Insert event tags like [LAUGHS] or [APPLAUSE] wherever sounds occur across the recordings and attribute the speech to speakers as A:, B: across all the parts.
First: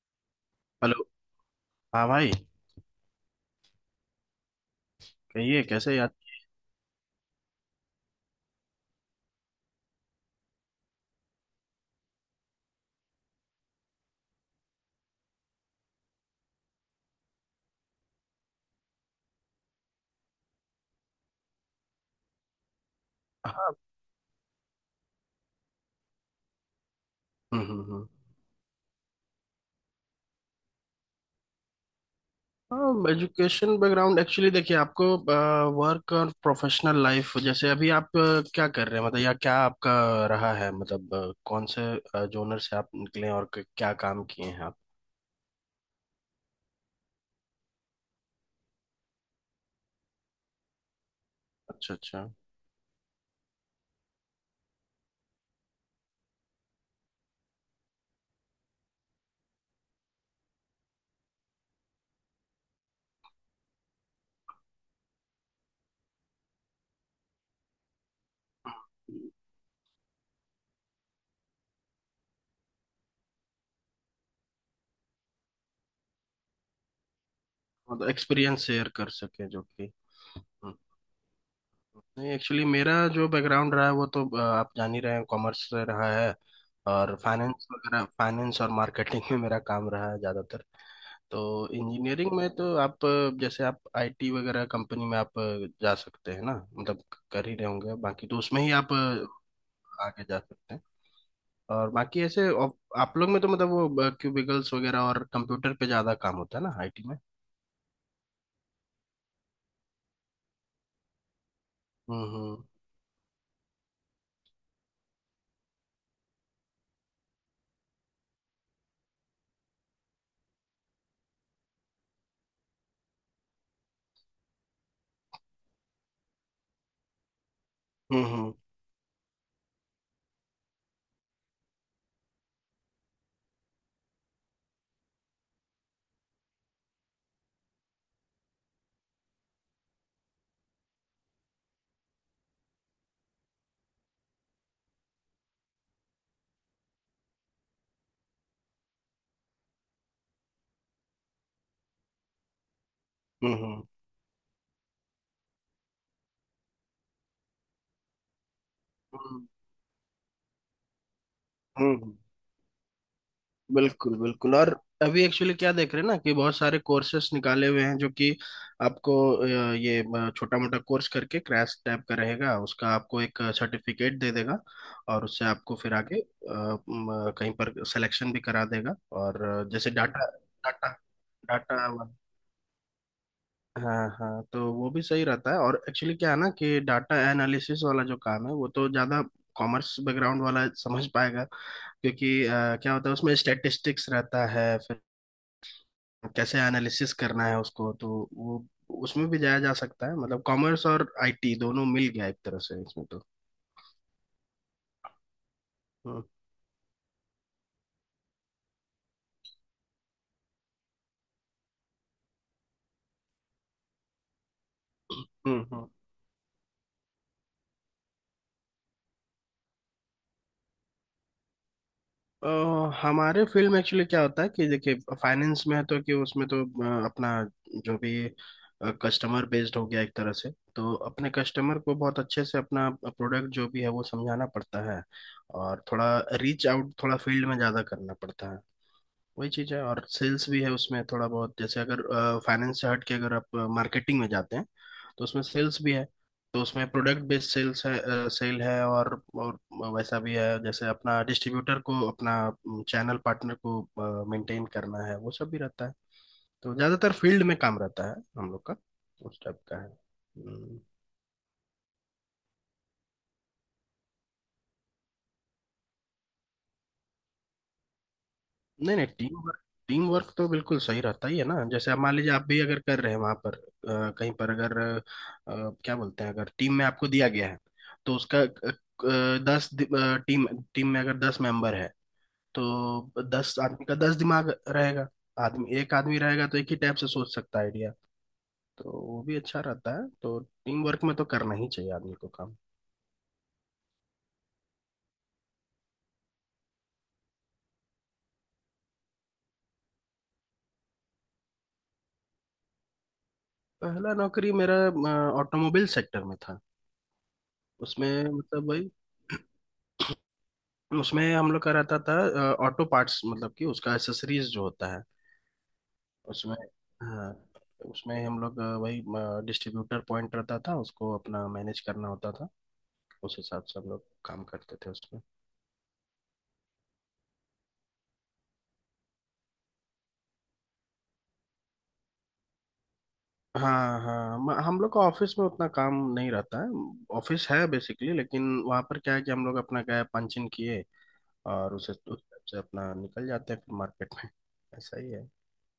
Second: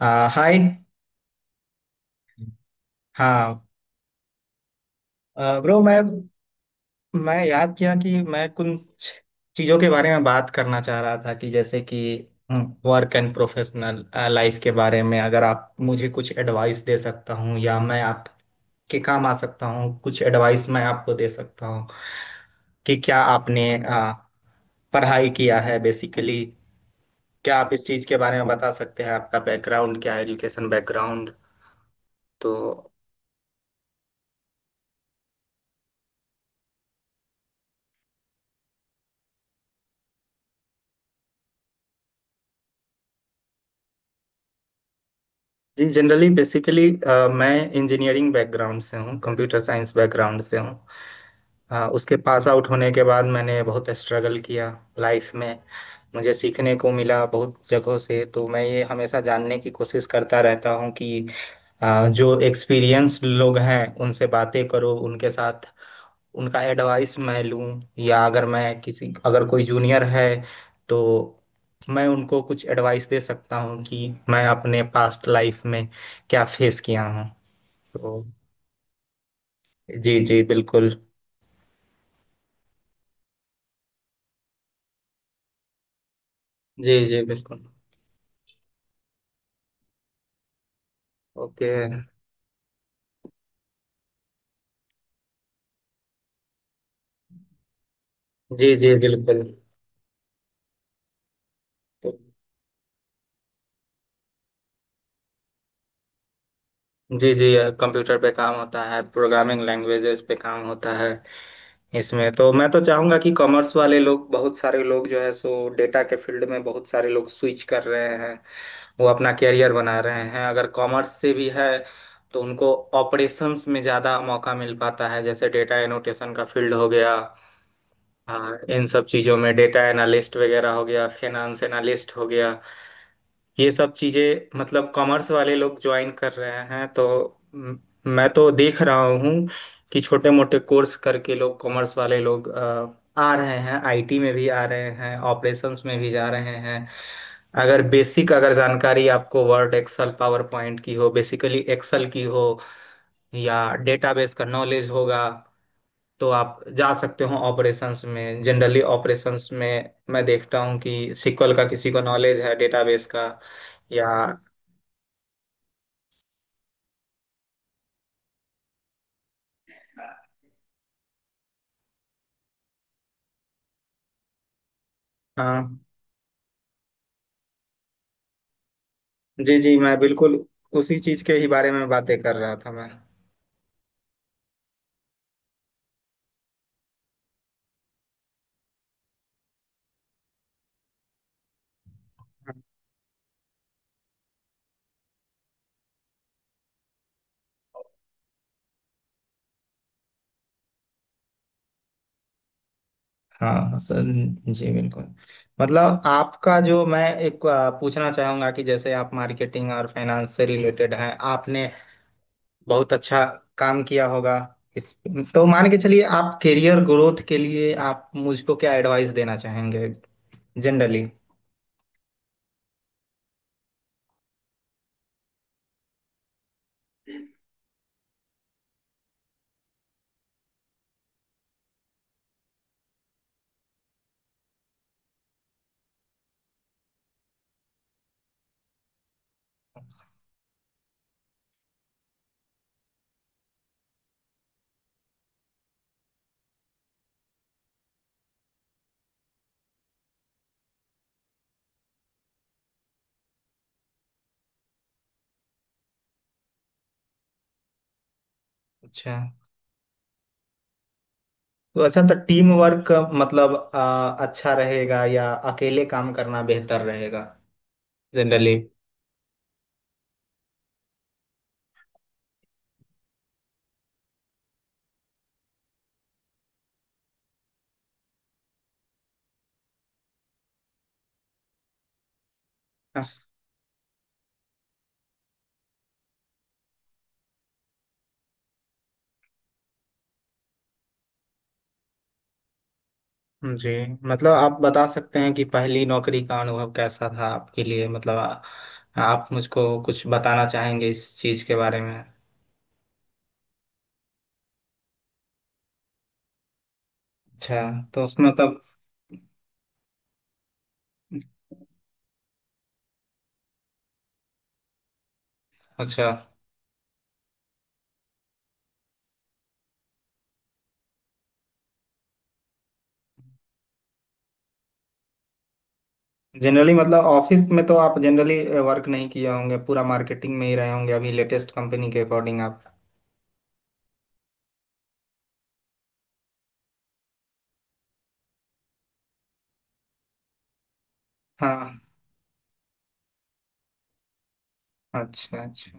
A: हाय।
B: Hello. हाँ भाई।
A: हाँ
B: कहिए,
A: ब्रो,
B: कैसे
A: मैं
B: याद?
A: मैं याद किया कि मैं कुछ चीज़ों के बारे में बात करना चाह रहा था कि जैसे कि वर्क एंड प्रोफेशनल लाइफ के बारे में। अगर आप मुझे कुछ एडवाइस दे सकता हूँ या मैं आपके काम आ सकता हूँ कुछ एडवाइस मैं आपको दे सकता हूँ कि क्या आपने
B: हाँ।
A: पढ़ाई किया है बेसिकली। क्या
B: हम्म
A: आप
B: हम्म
A: इस चीज़
B: हम्म।
A: के बारे में बता सकते हैं आपका बैकग्राउंड क्या है एजुकेशन बैकग्राउंड।
B: हाँ,
A: तो
B: एजुकेशन बैकग्राउंड एक्चुअली देखिए, आपको वर्क और प्रोफेशनल लाइफ जैसे अभी आप क्या कर रहे हैं, मतलब, या क्या आपका रहा है, मतलब कौन से जोनर से आप निकले हैं और क्या काम किए हैं आप।
A: जी जनरली बेसिकली मैं इंजीनियरिंग बैकग्राउंड से हूँ कंप्यूटर साइंस बैकग्राउंड से हूँ।
B: अच्छा
A: उसके
B: अच्छा।
A: पास आउट होने के बाद मैंने बहुत स्ट्रगल किया लाइफ में। मुझे सीखने को मिला बहुत जगहों से, तो मैं ये हमेशा जानने की कोशिश करता रहता हूँ कि जो एक्सपीरियंस लोग हैं उनसे बातें करो, उनके साथ उनका एडवाइस मैं लूं, या अगर मैं किसी अगर कोई जूनियर है तो मैं उनको कुछ एडवाइस दे सकता हूं कि मैं अपने पास्ट लाइफ में क्या फेस किया हूं।
B: मतलब
A: तो
B: एक्सपीरियंस शेयर कर सके जो कि।
A: जी जी
B: हम्म।
A: बिल्कुल।
B: नहीं, एक्चुअली मेरा जो बैकग्राउंड रहा है वो तो आप जान ही रहे हैं, कॉमर्स से रहा है।
A: जी
B: और
A: जी बिल्कुल।
B: फाइनेंस वगैरह, फाइनेंस और मार्केटिंग में मेरा काम रहा है ज़्यादातर। तो
A: ओके।
B: इंजीनियरिंग में तो आप जैसे आप आईटी वगैरह कंपनी में आप जा सकते हैं ना, मतलब कर ही रहे होंगे। बाकी तो उसमें
A: जी
B: ही आप
A: जी बिल्कुल।
B: आगे जा सकते हैं। और बाकी
A: तो-
B: ऐसे आप लोग में तो मतलब वो क्यूबिकल्स वगैरह और कंप्यूटर पे ज़्यादा काम होता है ना, आईटी में।
A: जी जी। कंप्यूटर पे काम होता है, प्रोग्रामिंग लैंग्वेजेस पे काम होता है। इसमें तो
B: हम्म
A: मैं तो चाहूंगा कि कॉमर्स वाले लोग, बहुत सारे लोग जो है सो डेटा के फील्ड में बहुत सारे लोग स्विच कर रहे हैं। वो अपना कैरियर बना रहे हैं। अगर कॉमर्स से भी है तो उनको ऑपरेशंस में ज़्यादा मौका मिल पाता है, जैसे डेटा एनोटेशन का फील्ड हो गया।
B: हम्म हम्म
A: हाँ, इन सब चीज़ों में डेटा एनालिस्ट वगैरह हो गया, फाइनेंस एनालिस्ट हो गया। ये सब चीज़ें मतलब कॉमर्स वाले लोग ज्वाइन कर रहे हैं, तो म- मैं तो देख रहा हूँ कि छोटे मोटे कोर्स करके लोग, कॉमर्स वाले लोग आ रहे हैं, आईटी में भी आ रहे हैं, ऑपरेशंस में भी जा रहे हैं। अगर बेसिक अगर जानकारी आपको वर्ड एक्सेल पावर पॉइंट की हो, बेसिकली एक्सेल की हो,
B: हम्म
A: या
B: हम्म
A: डेटाबेस का नॉलेज होगा, तो आप जा सकते हो ऑपरेशंस में। जनरली
B: हम्म
A: ऑपरेशंस में मैं देखता हूँ कि सीक्वल का किसी
B: हम्म,
A: को
B: हम्म।
A: नॉलेज है, डेटाबेस का या
B: बिल्कुल बिल्कुल। और अभी एक्चुअली क्या देख रहे हैं ना कि बहुत सारे कोर्सेस निकाले हुए हैं जो कि आपको ये छोटा मोटा कोर्स करके क्रैश टाइप का रहेगा उसका, आपको एक सर्टिफिकेट दे देगा और उससे आपको
A: हाँ।
B: फिर आगे कहीं पर सिलेक्शन भी करा देगा। और
A: जी जी
B: जैसे
A: मैं
B: डाटा,
A: बिल्कुल
B: डाटा,
A: उसी चीज के ही बारे में
B: डाटा।
A: बातें कर रहा था मैं।
B: हाँ हाँ, तो वो भी सही रहता है। और एक्चुअली क्या है ना कि डाटा एनालिसिस वाला जो काम है वो तो ज़्यादा कॉमर्स बैकग्राउंड वाला समझ पाएगा, क्योंकि क्या होता है उसमें स्टैटिस्टिक्स रहता है, फिर कैसे एनालिसिस करना है उसको, तो वो उसमें भी जाया जा सकता है। मतलब कॉमर्स और आईटी दोनों मिल गया एक तरह से इसमें तो।
A: हाँ सर। जी बिल्कुल। मतलब
B: हम्म
A: आपका जो, मैं एक पूछना चाहूंगा कि जैसे आप मार्केटिंग और फाइनेंस से रिलेटेड हैं, आपने बहुत अच्छा काम किया होगा इस। तो
B: हम्म
A: मान के
B: हम्म।
A: चलिए, आप करियर ग्रोथ के लिए आप मुझको क्या एडवाइस देना चाहेंगे जनरली।
B: अ, हमारे फील्ड में एक्चुअली क्या होता है कि देखिए, फाइनेंस में है तो कि उसमें तो अपना जो भी कस्टमर बेस्ड हो गया एक तरह से, तो अपने कस्टमर को बहुत अच्छे से अपना प्रोडक्ट जो भी है वो समझाना पड़ता है, और थोड़ा रीच आउट, थोड़ा फील्ड में ज़्यादा करना पड़ता है। वही चीज़ है। और सेल्स भी है उसमें थोड़ा बहुत, जैसे अगर फाइनेंस से हट के अगर आप मार्केटिंग में जाते हैं, तो उसमें सेल्स भी है। तो उसमें प्रोडक्ट बेस्ड सेल्स है, सेल है, और वैसा भी है जैसे अपना डिस्ट्रीब्यूटर को, अपना चैनल पार्टनर को मेंटेन करना है, वो सब भी रहता है। तो ज़्यादातर फील्ड में काम रहता है हम लोग का,
A: अच्छा।
B: उस टाइप का है। हम्म।
A: तो अच्छा, तो टीम वर्क मतलब अच्छा रहेगा, या अकेले काम करना बेहतर रहेगा जनरली।
B: नहीं नहीं, टीम वर्क। टीम वर्क तो बिल्कुल सही रहता ही है ना। जैसे अब मान लीजिए आप भी अगर कर रहे हैं वहां पर कहीं पर अगर क्या बोलते हैं, अगर टीम में आपको दिया गया है तो उसका टीम टीम में अगर 10 मेंबर है, तो 10 आदमी का 10 दिमाग रहेगा। आदमी एक आदमी रहेगा तो एक ही टाइप से सोच सकता है आइडिया, तो वो भी अच्छा रहता है। तो टीम वर्क में तो करना ही चाहिए आदमी को काम।
A: जी। मतलब आप बता सकते हैं कि पहली नौकरी का अनुभव कैसा था आपके लिए। मतलब आप मुझको कुछ बताना चाहेंगे इस चीज के बारे में।
B: पहला नौकरी मेरा ऑटोमोबाइल सेक्टर में था।
A: अच्छा। तो
B: उसमें
A: उसमें मतलब।
B: मतलब वही, उसमें हम लोग कराता था ऑटो पार्ट्स, मतलब कि उसका एसेसरीज जो होता है
A: अच्छा।
B: उसमें। हाँ, उसमें हम लोग वही डिस्ट्रीब्यूटर पॉइंट रहता था, उसको अपना मैनेज करना होता था। उस हिसाब से हम लोग काम करते थे उसमें।
A: जनरली मतलब ऑफिस में तो आप जनरली वर्क नहीं किए होंगे, पूरा मार्केटिंग में ही रहे होंगे अभी लेटेस्ट कंपनी के अकॉर्डिंग आप।
B: हाँ हाँ, हम लोग का ऑफिस में उतना काम नहीं रहता है। ऑफिस है बेसिकली, लेकिन वहाँ पर क्या है कि हम लोग अपना गए, पंच इन किए, और
A: हाँ।
B: उसे उस हिसाब से अपना निकल जाते हैं फिर मार्केट में। ऐसा ही है।
A: अच्छा अच्छा।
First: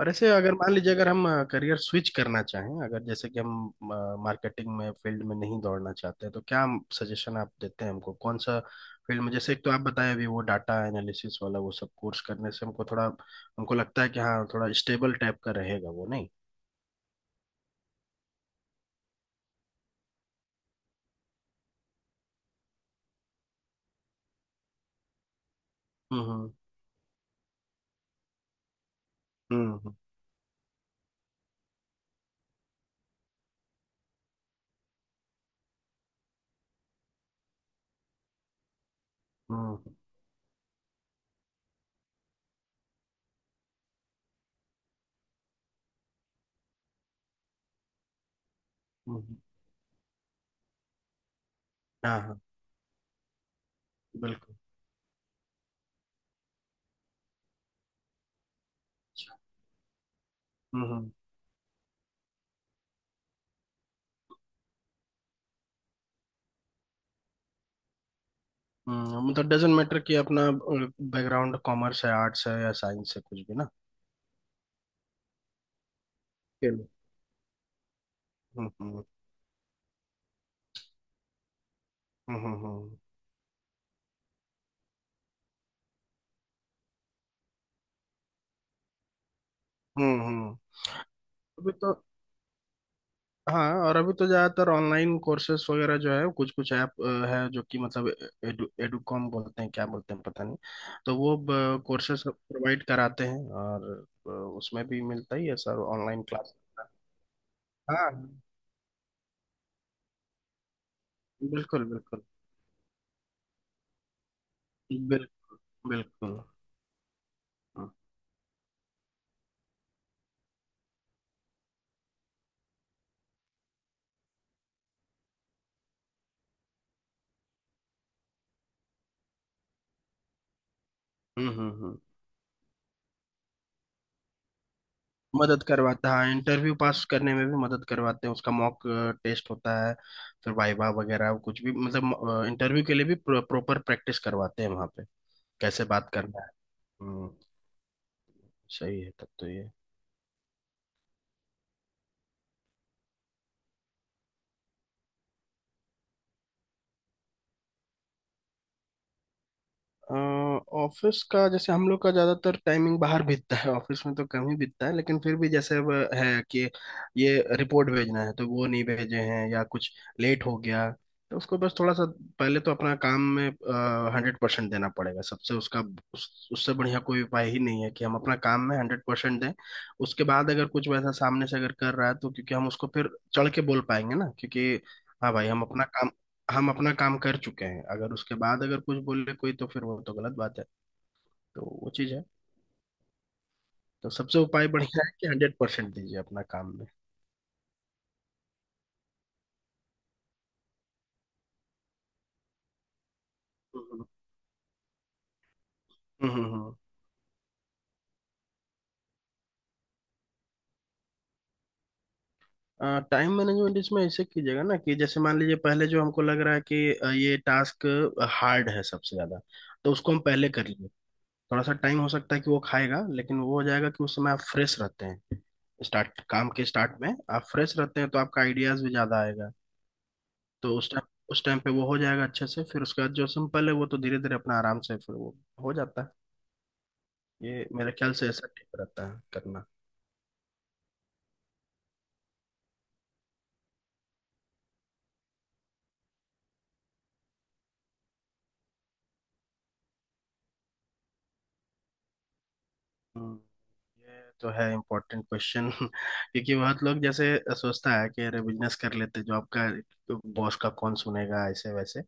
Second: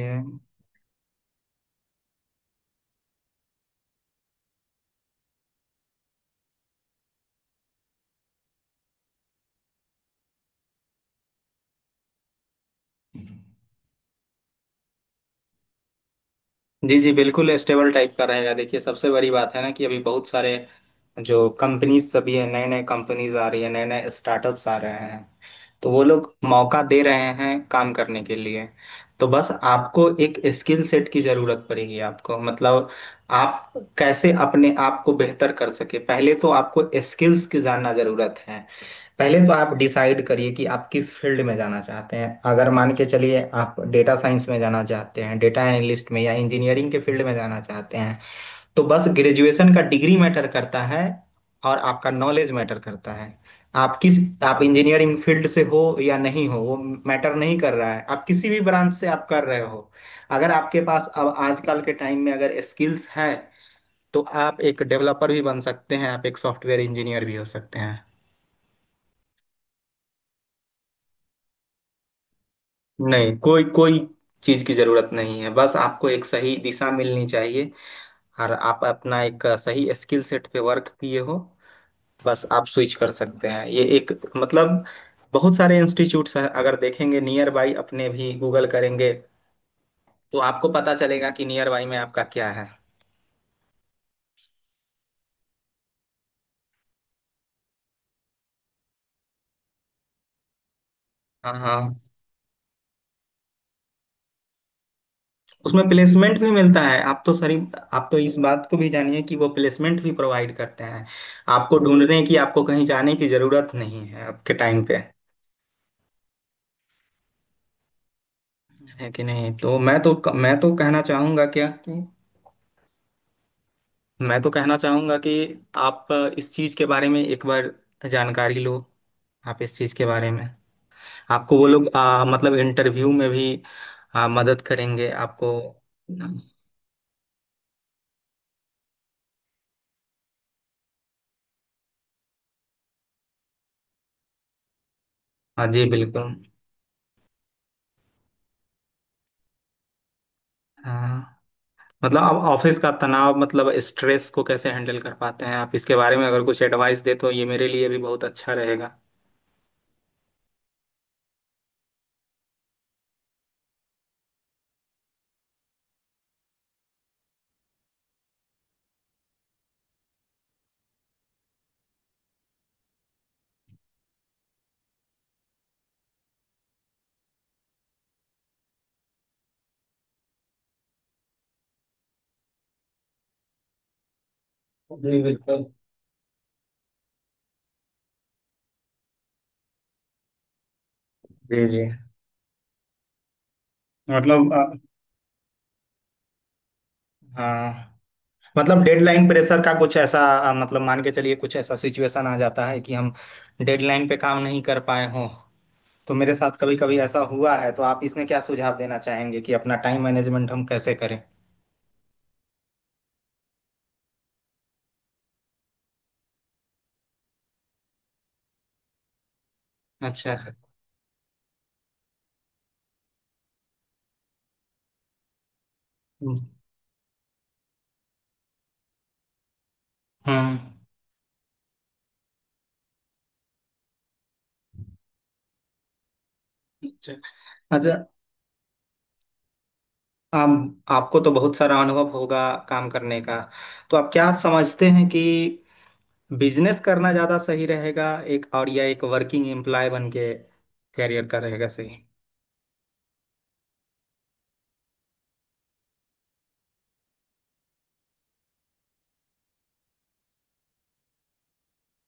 B: और ऐसे अगर मान लीजिए, अगर हम करियर स्विच करना चाहें, अगर जैसे कि हम मार्केटिंग में फील्ड में नहीं दौड़ना चाहते, तो क्या सजेशन आप देते हैं हमको, कौन सा फील्ड में? जैसे एक तो आप बताएं, अभी वो डाटा एनालिसिस वाला वो सब कोर्स करने से हमको लगता है कि हाँ थोड़ा स्टेबल टाइप का रहेगा वो, नहीं?
A: जी जी बिल्कुल स्टेबल टाइप का रहेगा। देखिए सबसे बड़ी बात है ना, कि अभी बहुत सारे जो कंपनीज सभी है, नए नए कंपनीज आ रही है, नए नए स्टार्टअप्स आ रहे हैं, तो वो लोग
B: हम्म
A: मौका दे रहे हैं काम करने के लिए। तो बस
B: हम्म हम्म
A: आपको एक स्किल सेट की जरूरत पड़ेगी। आपको मतलब, आप कैसे अपने आप को बेहतर कर सके, पहले तो आपको स्किल्स की जानना जरूरत है। पहले तो आप
B: हम्म
A: डिसाइड करिए कि आप किस फील्ड में जाना चाहते हैं। अगर मान के चलिए आप डेटा साइंस में जाना चाहते हैं, डेटा एनालिस्ट में, या इंजीनियरिंग के फील्ड में जाना चाहते हैं, तो बस
B: हम्म।
A: ग्रेजुएशन का डिग्री मैटर करता है और आपका
B: हाँ हाँ,
A: नॉलेज मैटर करता है। आप किस,
B: बिल्कुल।
A: आप इंजीनियरिंग फील्ड से हो या नहीं हो, वो मैटर नहीं कर रहा है। आप किसी भी ब्रांच से आप कर रहे हो, अगर आपके
B: हम्म
A: पास
B: हम्म
A: अब आजकल के टाइम में अगर स्किल्स हैं, तो आप एक डेवलपर भी बन सकते हैं, आप एक सॉफ्टवेयर इंजीनियर भी हो सकते हैं।
B: हम्म। मतलब डजेंट मैटर कि अपना बैकग्राउंड कॉमर्स है, आर्ट्स है या साइंस है,
A: नहीं,
B: कुछ भी
A: कोई
B: ना।
A: कोई चीज की जरूरत नहीं है। बस आपको एक सही
B: चलो।
A: दिशा मिलनी चाहिए, और
B: हम्म
A: आप
B: हम्म
A: अपना एक सही स्किल सेट पे वर्क किए हो,
B: हम्म
A: बस आप स्विच
B: हम्म
A: कर सकते हैं। ये एक मतलब, बहुत सारे इंस्टीट्यूट्स हैं, अगर देखेंगे नियर बाई अपने भी गूगल करेंगे
B: हम्म
A: तो
B: हम्म।
A: आपको पता चलेगा कि नियर
B: अभी
A: बाई
B: तो,
A: में आपका क्या है।
B: हाँ, और अभी तो ज़्यादातर ऑनलाइन कोर्सेस वगैरह जो है, कुछ कुछ ऐप है जो कि मतलब एडुकॉम बोलते हैं, क्या बोलते हैं पता नहीं। तो वो
A: हाँ हाँ,
B: कोर्सेस प्रोवाइड कराते हैं, और उसमें भी मिलता ही है सर,
A: उसमें
B: ऑनलाइन
A: प्लेसमेंट भी
B: क्लास।
A: मिलता है। आप तो सरी, आप तो इस
B: हाँ,
A: बात को भी जानिए कि वो प्लेसमेंट भी प्रोवाइड करते हैं। आपको
B: बिल्कुल
A: ढूंढने
B: बिल्कुल।
A: की, आपको कहीं जाने की जरूरत नहीं है आपके टाइम पे,
B: बिल, बिल्कुल। हम्म
A: है कि नहीं। तो मैं तो कहना चाहूंगा क्या कि, मैं तो कहना चाहूंगा कि आप इस चीज के बारे में एक बार जानकारी लो। आप इस चीज के बारे में, आपको वो लोग
B: हम्म।
A: मतलब इंटरव्यू में भी मदद करेंगे आपको।
B: मदद करवाता है, हाँ, इंटरव्यू पास करने में भी मदद करवाते हैं, उसका मॉक टेस्ट होता है, फिर वाइवा वगैरह कुछ भी, मतलब इंटरव्यू के लिए भी प्रॉपर प्रैक्टिस करवाते हैं वहाँ पे
A: हाँ जी
B: कैसे बात
A: बिल्कुल।
B: करना है। हम्म। सही है तब तो ये।
A: हाँ मतलब, आप ऑफिस का तनाव मतलब स्ट्रेस को कैसे हैंडल कर पाते हैं। आप इसके बारे में अगर कुछ एडवाइस दे, तो ये मेरे लिए भी बहुत अच्छा रहेगा।
B: अ, ऑफिस का जैसे हम लोग का ज्यादातर टाइमिंग बाहर बीतता है, ऑफिस में तो कम ही बीतता है, लेकिन फिर भी जैसे अब है कि ये रिपोर्ट भेजना है तो वो नहीं भेजे हैं या कुछ लेट हो गया, तो उसको बस थोड़ा सा पहले तो अपना काम में 100% देना पड़ेगा सबसे। उसका उससे बढ़िया कोई उपाय ही नहीं है कि हम अपना काम में हंड्रेड परसेंट दें। उसके बाद अगर कुछ वैसा सामने से अगर कर रहा है तो, क्योंकि हम उसको फिर चढ़ के बोल पाएंगे ना, क्योंकि
A: जी
B: हाँ भाई,
A: बिल्कुल।
B: हम अपना काम कर चुके हैं। अगर उसके बाद अगर कुछ बोले कोई तो फिर वो तो गलत बात है। तो
A: जी जी।
B: वो चीज़ है। तो सबसे
A: मतलब
B: उपाय बढ़िया है कि 100% दीजिए अपना काम में।
A: हाँ, मतलब डेडलाइन प्रेशर का कुछ ऐसा मतलब मान के चलिए कुछ ऐसा सिचुएशन आ जाता है कि हम
B: हम्म
A: डेडलाइन पे काम नहीं कर पाए हों। तो
B: हम्म
A: मेरे साथ
B: हम्म।
A: कभी कभी ऐसा हुआ है, तो आप इसमें क्या सुझाव देना चाहेंगे कि अपना टाइम मैनेजमेंट हम कैसे करें।
B: टाइम मैनेजमेंट इसमें ऐसे कीजिएगा ना कि जैसे मान लीजिए पहले जो हमको लग रहा है कि ये टास्क हार्ड है सबसे ज्यादा, तो उसको हम
A: अच्छा।
B: पहले कर लेंगे। थोड़ा सा टाइम हो सकता है कि वो खाएगा, लेकिन वो हो जाएगा, कि उस समय आप फ्रेश रहते हैं, स्टार्ट काम के स्टार्ट में आप फ्रेश रहते हैं, तो आपका आइडियाज भी ज्यादा आएगा।
A: हम्म।
B: तो उस टाइम पे वो हो जाएगा अच्छे से, फिर उसके बाद जो सिंपल है वो तो धीरे धीरे अपना आराम से फिर वो हो जाता है।
A: अच्छा
B: ये मेरे
A: अच्छा।
B: ख्याल से ऐसा ठीक रहता है करना।
A: आप, आपको तो बहुत सारा अनुभव होगा काम करने का। तो आप क्या समझते हैं कि बिजनेस करना ज्यादा सही रहेगा एक और, या एक वर्किंग एम्प्लॉय बन के करियर का रहेगा सही।
B: हम्म। ये तो है इम्पोर्टेंट क्वेश्चन। [LAUGHS] क्योंकि बहुत लोग जैसे सोचता है कि अरे बिजनेस कर लेते, जॉब का बॉस का कौन सुनेगा, ऐसे वैसे।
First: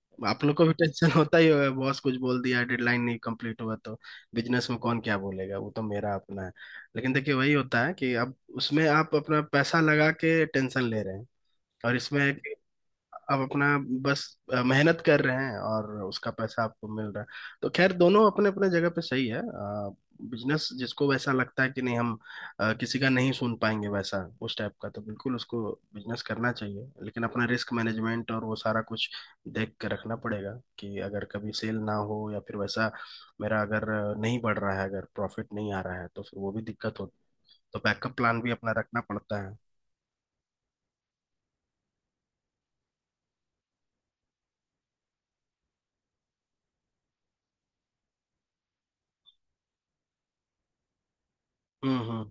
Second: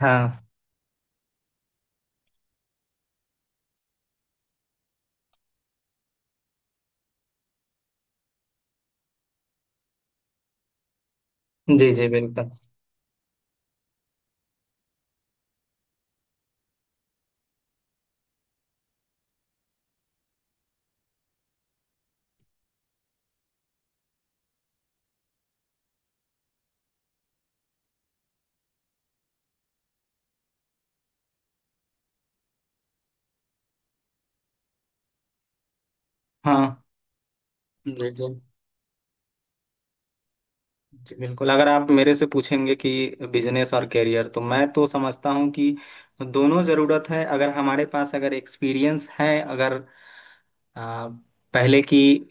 A: हाँ।
B: आप लोग को भी टेंशन [LAUGHS] होता ही होगा, बॉस कुछ बोल दिया, डेडलाइन नहीं कंप्लीट हुआ तो। बिजनेस में कौन क्या बोलेगा, वो तो मेरा अपना है। लेकिन देखिए वही होता है कि अब उसमें आप अपना पैसा लगा के टेंशन ले रहे हैं,
A: जी
B: और
A: जी
B: इसमें एक
A: बिल्कुल।
B: आप अपना बस मेहनत कर रहे हैं और उसका पैसा आपको मिल रहा है। तो खैर, दोनों अपने अपने जगह पे सही है। बिजनेस जिसको वैसा लगता है कि नहीं हम किसी का नहीं सुन पाएंगे, वैसा उस टाइप का तो बिल्कुल उसको बिजनेस करना चाहिए, लेकिन अपना रिस्क मैनेजमेंट और वो सारा कुछ देख के रखना पड़ेगा कि अगर कभी सेल ना हो या फिर वैसा मेरा अगर नहीं बढ़ रहा है, अगर प्रॉफिट नहीं आ रहा है, तो फिर वो भी
A: हाँ।
B: दिक्कत होती है। तो
A: जी
B: बैकअप
A: जी
B: प्लान भी अपना रखना पड़ता है।
A: जी बिल्कुल। अगर आप मेरे से पूछेंगे कि बिजनेस और करियर, तो मैं तो समझता हूँ कि दोनों ज़रूरत है। अगर हमारे पास अगर एक्सपीरियंस है, अगर आ, पहले की
B: हम्म।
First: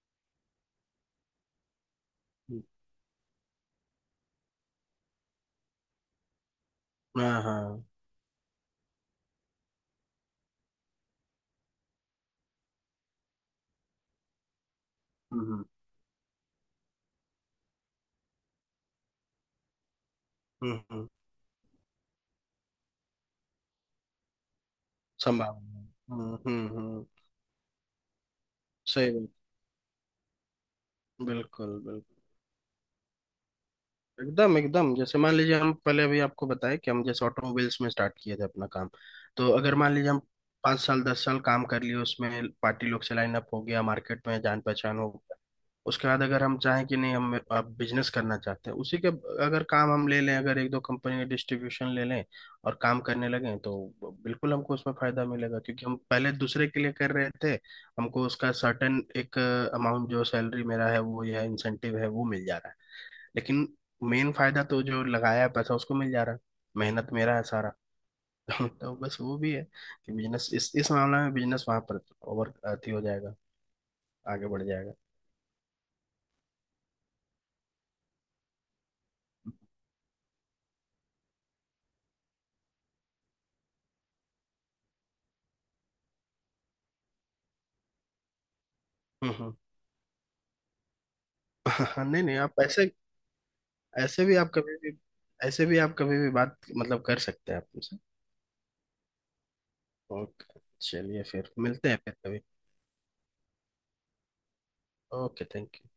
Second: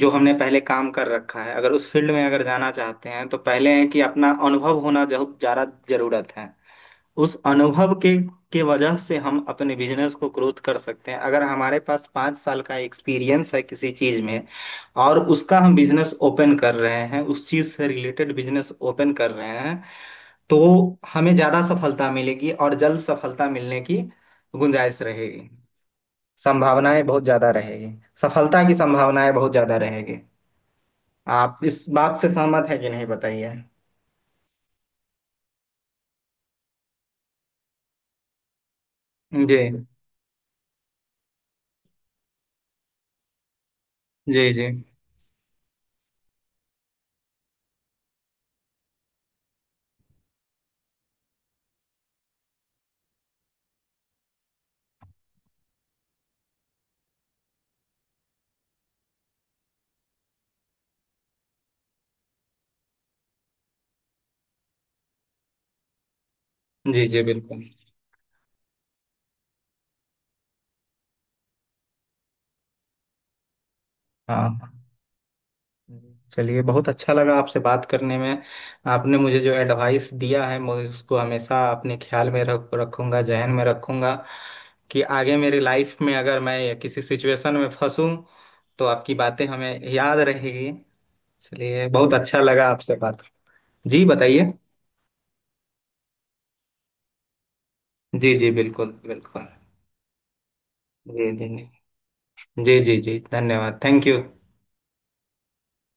A: जो हमने पहले काम कर रखा है, अगर उस फील्ड में अगर जाना चाहते हैं, तो पहले है कि अपना अनुभव होना ज़्यादा ज़रूरत है। उस
B: हाँ हाँ।
A: अनुभव के वजह से हम अपने बिजनेस को ग्रोथ कर सकते हैं। अगर हमारे पास 5 साल का एक्सपीरियंस है किसी चीज में, और
B: हम्म
A: उसका
B: हम्म
A: हम बिजनेस ओपन कर रहे हैं, उस चीज से रिलेटेड बिजनेस ओपन कर रहे हैं, तो
B: हम्म, हम्म।
A: हमें ज्यादा सफलता मिलेगी और जल्द सफलता मिलने की गुंजाइश रहेगी।
B: संभावना है।
A: संभावनाएं
B: हम्म।
A: बहुत ज्यादा रहेगी, सफलता की
B: सही
A: संभावनाएं
B: बात।
A: बहुत ज्यादा रहेगी। आप
B: बिल्कुल
A: इस
B: बिल्कुल।
A: बात से सहमत है कि नहीं बताइए।
B: एकदम एकदम, जैसे मान लीजिए हम पहले अभी आपको बताए कि हम जैसे ऑटोमोबाइल्स में स्टार्ट किए थे अपना काम, तो अगर
A: जी
B: मान लीजिए हम 5 साल 10 साल काम कर लिए, उसमें पार्टी लोग से लाइन अप हो गया, मार्केट में
A: जी
B: जान
A: जी
B: पहचान हो, उसके बाद अगर हम चाहें कि नहीं हम बिजनेस करना चाहते हैं उसी के, अगर काम हम ले लें, अगर एक दो कंपनी का डिस्ट्रीब्यूशन ले लें और काम करने लगें, तो बिल्कुल हमको उसमें फायदा मिलेगा, क्योंकि हम पहले दूसरे के लिए कर रहे थे। हमको उसका सर्टेन एक अमाउंट जो सैलरी मेरा है वो, यह इंसेंटिव है वो मिल जा रहा है, लेकिन मेन फायदा तो जो लगाया है पैसा उसको मिल जा रहा है,
A: जी
B: मेहनत
A: जी
B: मेरा है
A: बिल्कुल।
B: सारा। [LAUGHS] तो बस वो भी है कि बिजनेस इस मामले में, बिजनेस वहां पर ओवर अथी हो जाएगा, आगे बढ़
A: हाँ
B: जाएगा।
A: चलिए, बहुत अच्छा लगा आपसे बात करने में। आपने मुझे जो एडवाइस दिया है, मैं उसको हमेशा अपने ख्याल में रख रखूंगा, जहन में रखूंगा, कि आगे मेरी लाइफ में अगर मैं किसी सिचुएशन में फंसूं तो आपकी बातें
B: हम्म
A: हमें याद रहेगी। चलिए,
B: [LAUGHS]
A: बहुत
B: नहीं नहीं,
A: अच्छा
B: आप
A: लगा
B: ऐसे
A: आपसे बात। जी
B: ऐसे भी आप
A: बताइए।
B: कभी भी ऐसे भी आप कभी भी बात मतलब कर सकते हैं आप मुझसे।
A: जी जी बिल्कुल बिल्कुल।
B: ओके। चलिए
A: जी जी
B: फिर मिलते
A: जी
B: हैं फिर कभी।
A: जी जी जी धन्यवाद। Thank you.
B: Okay, thank you.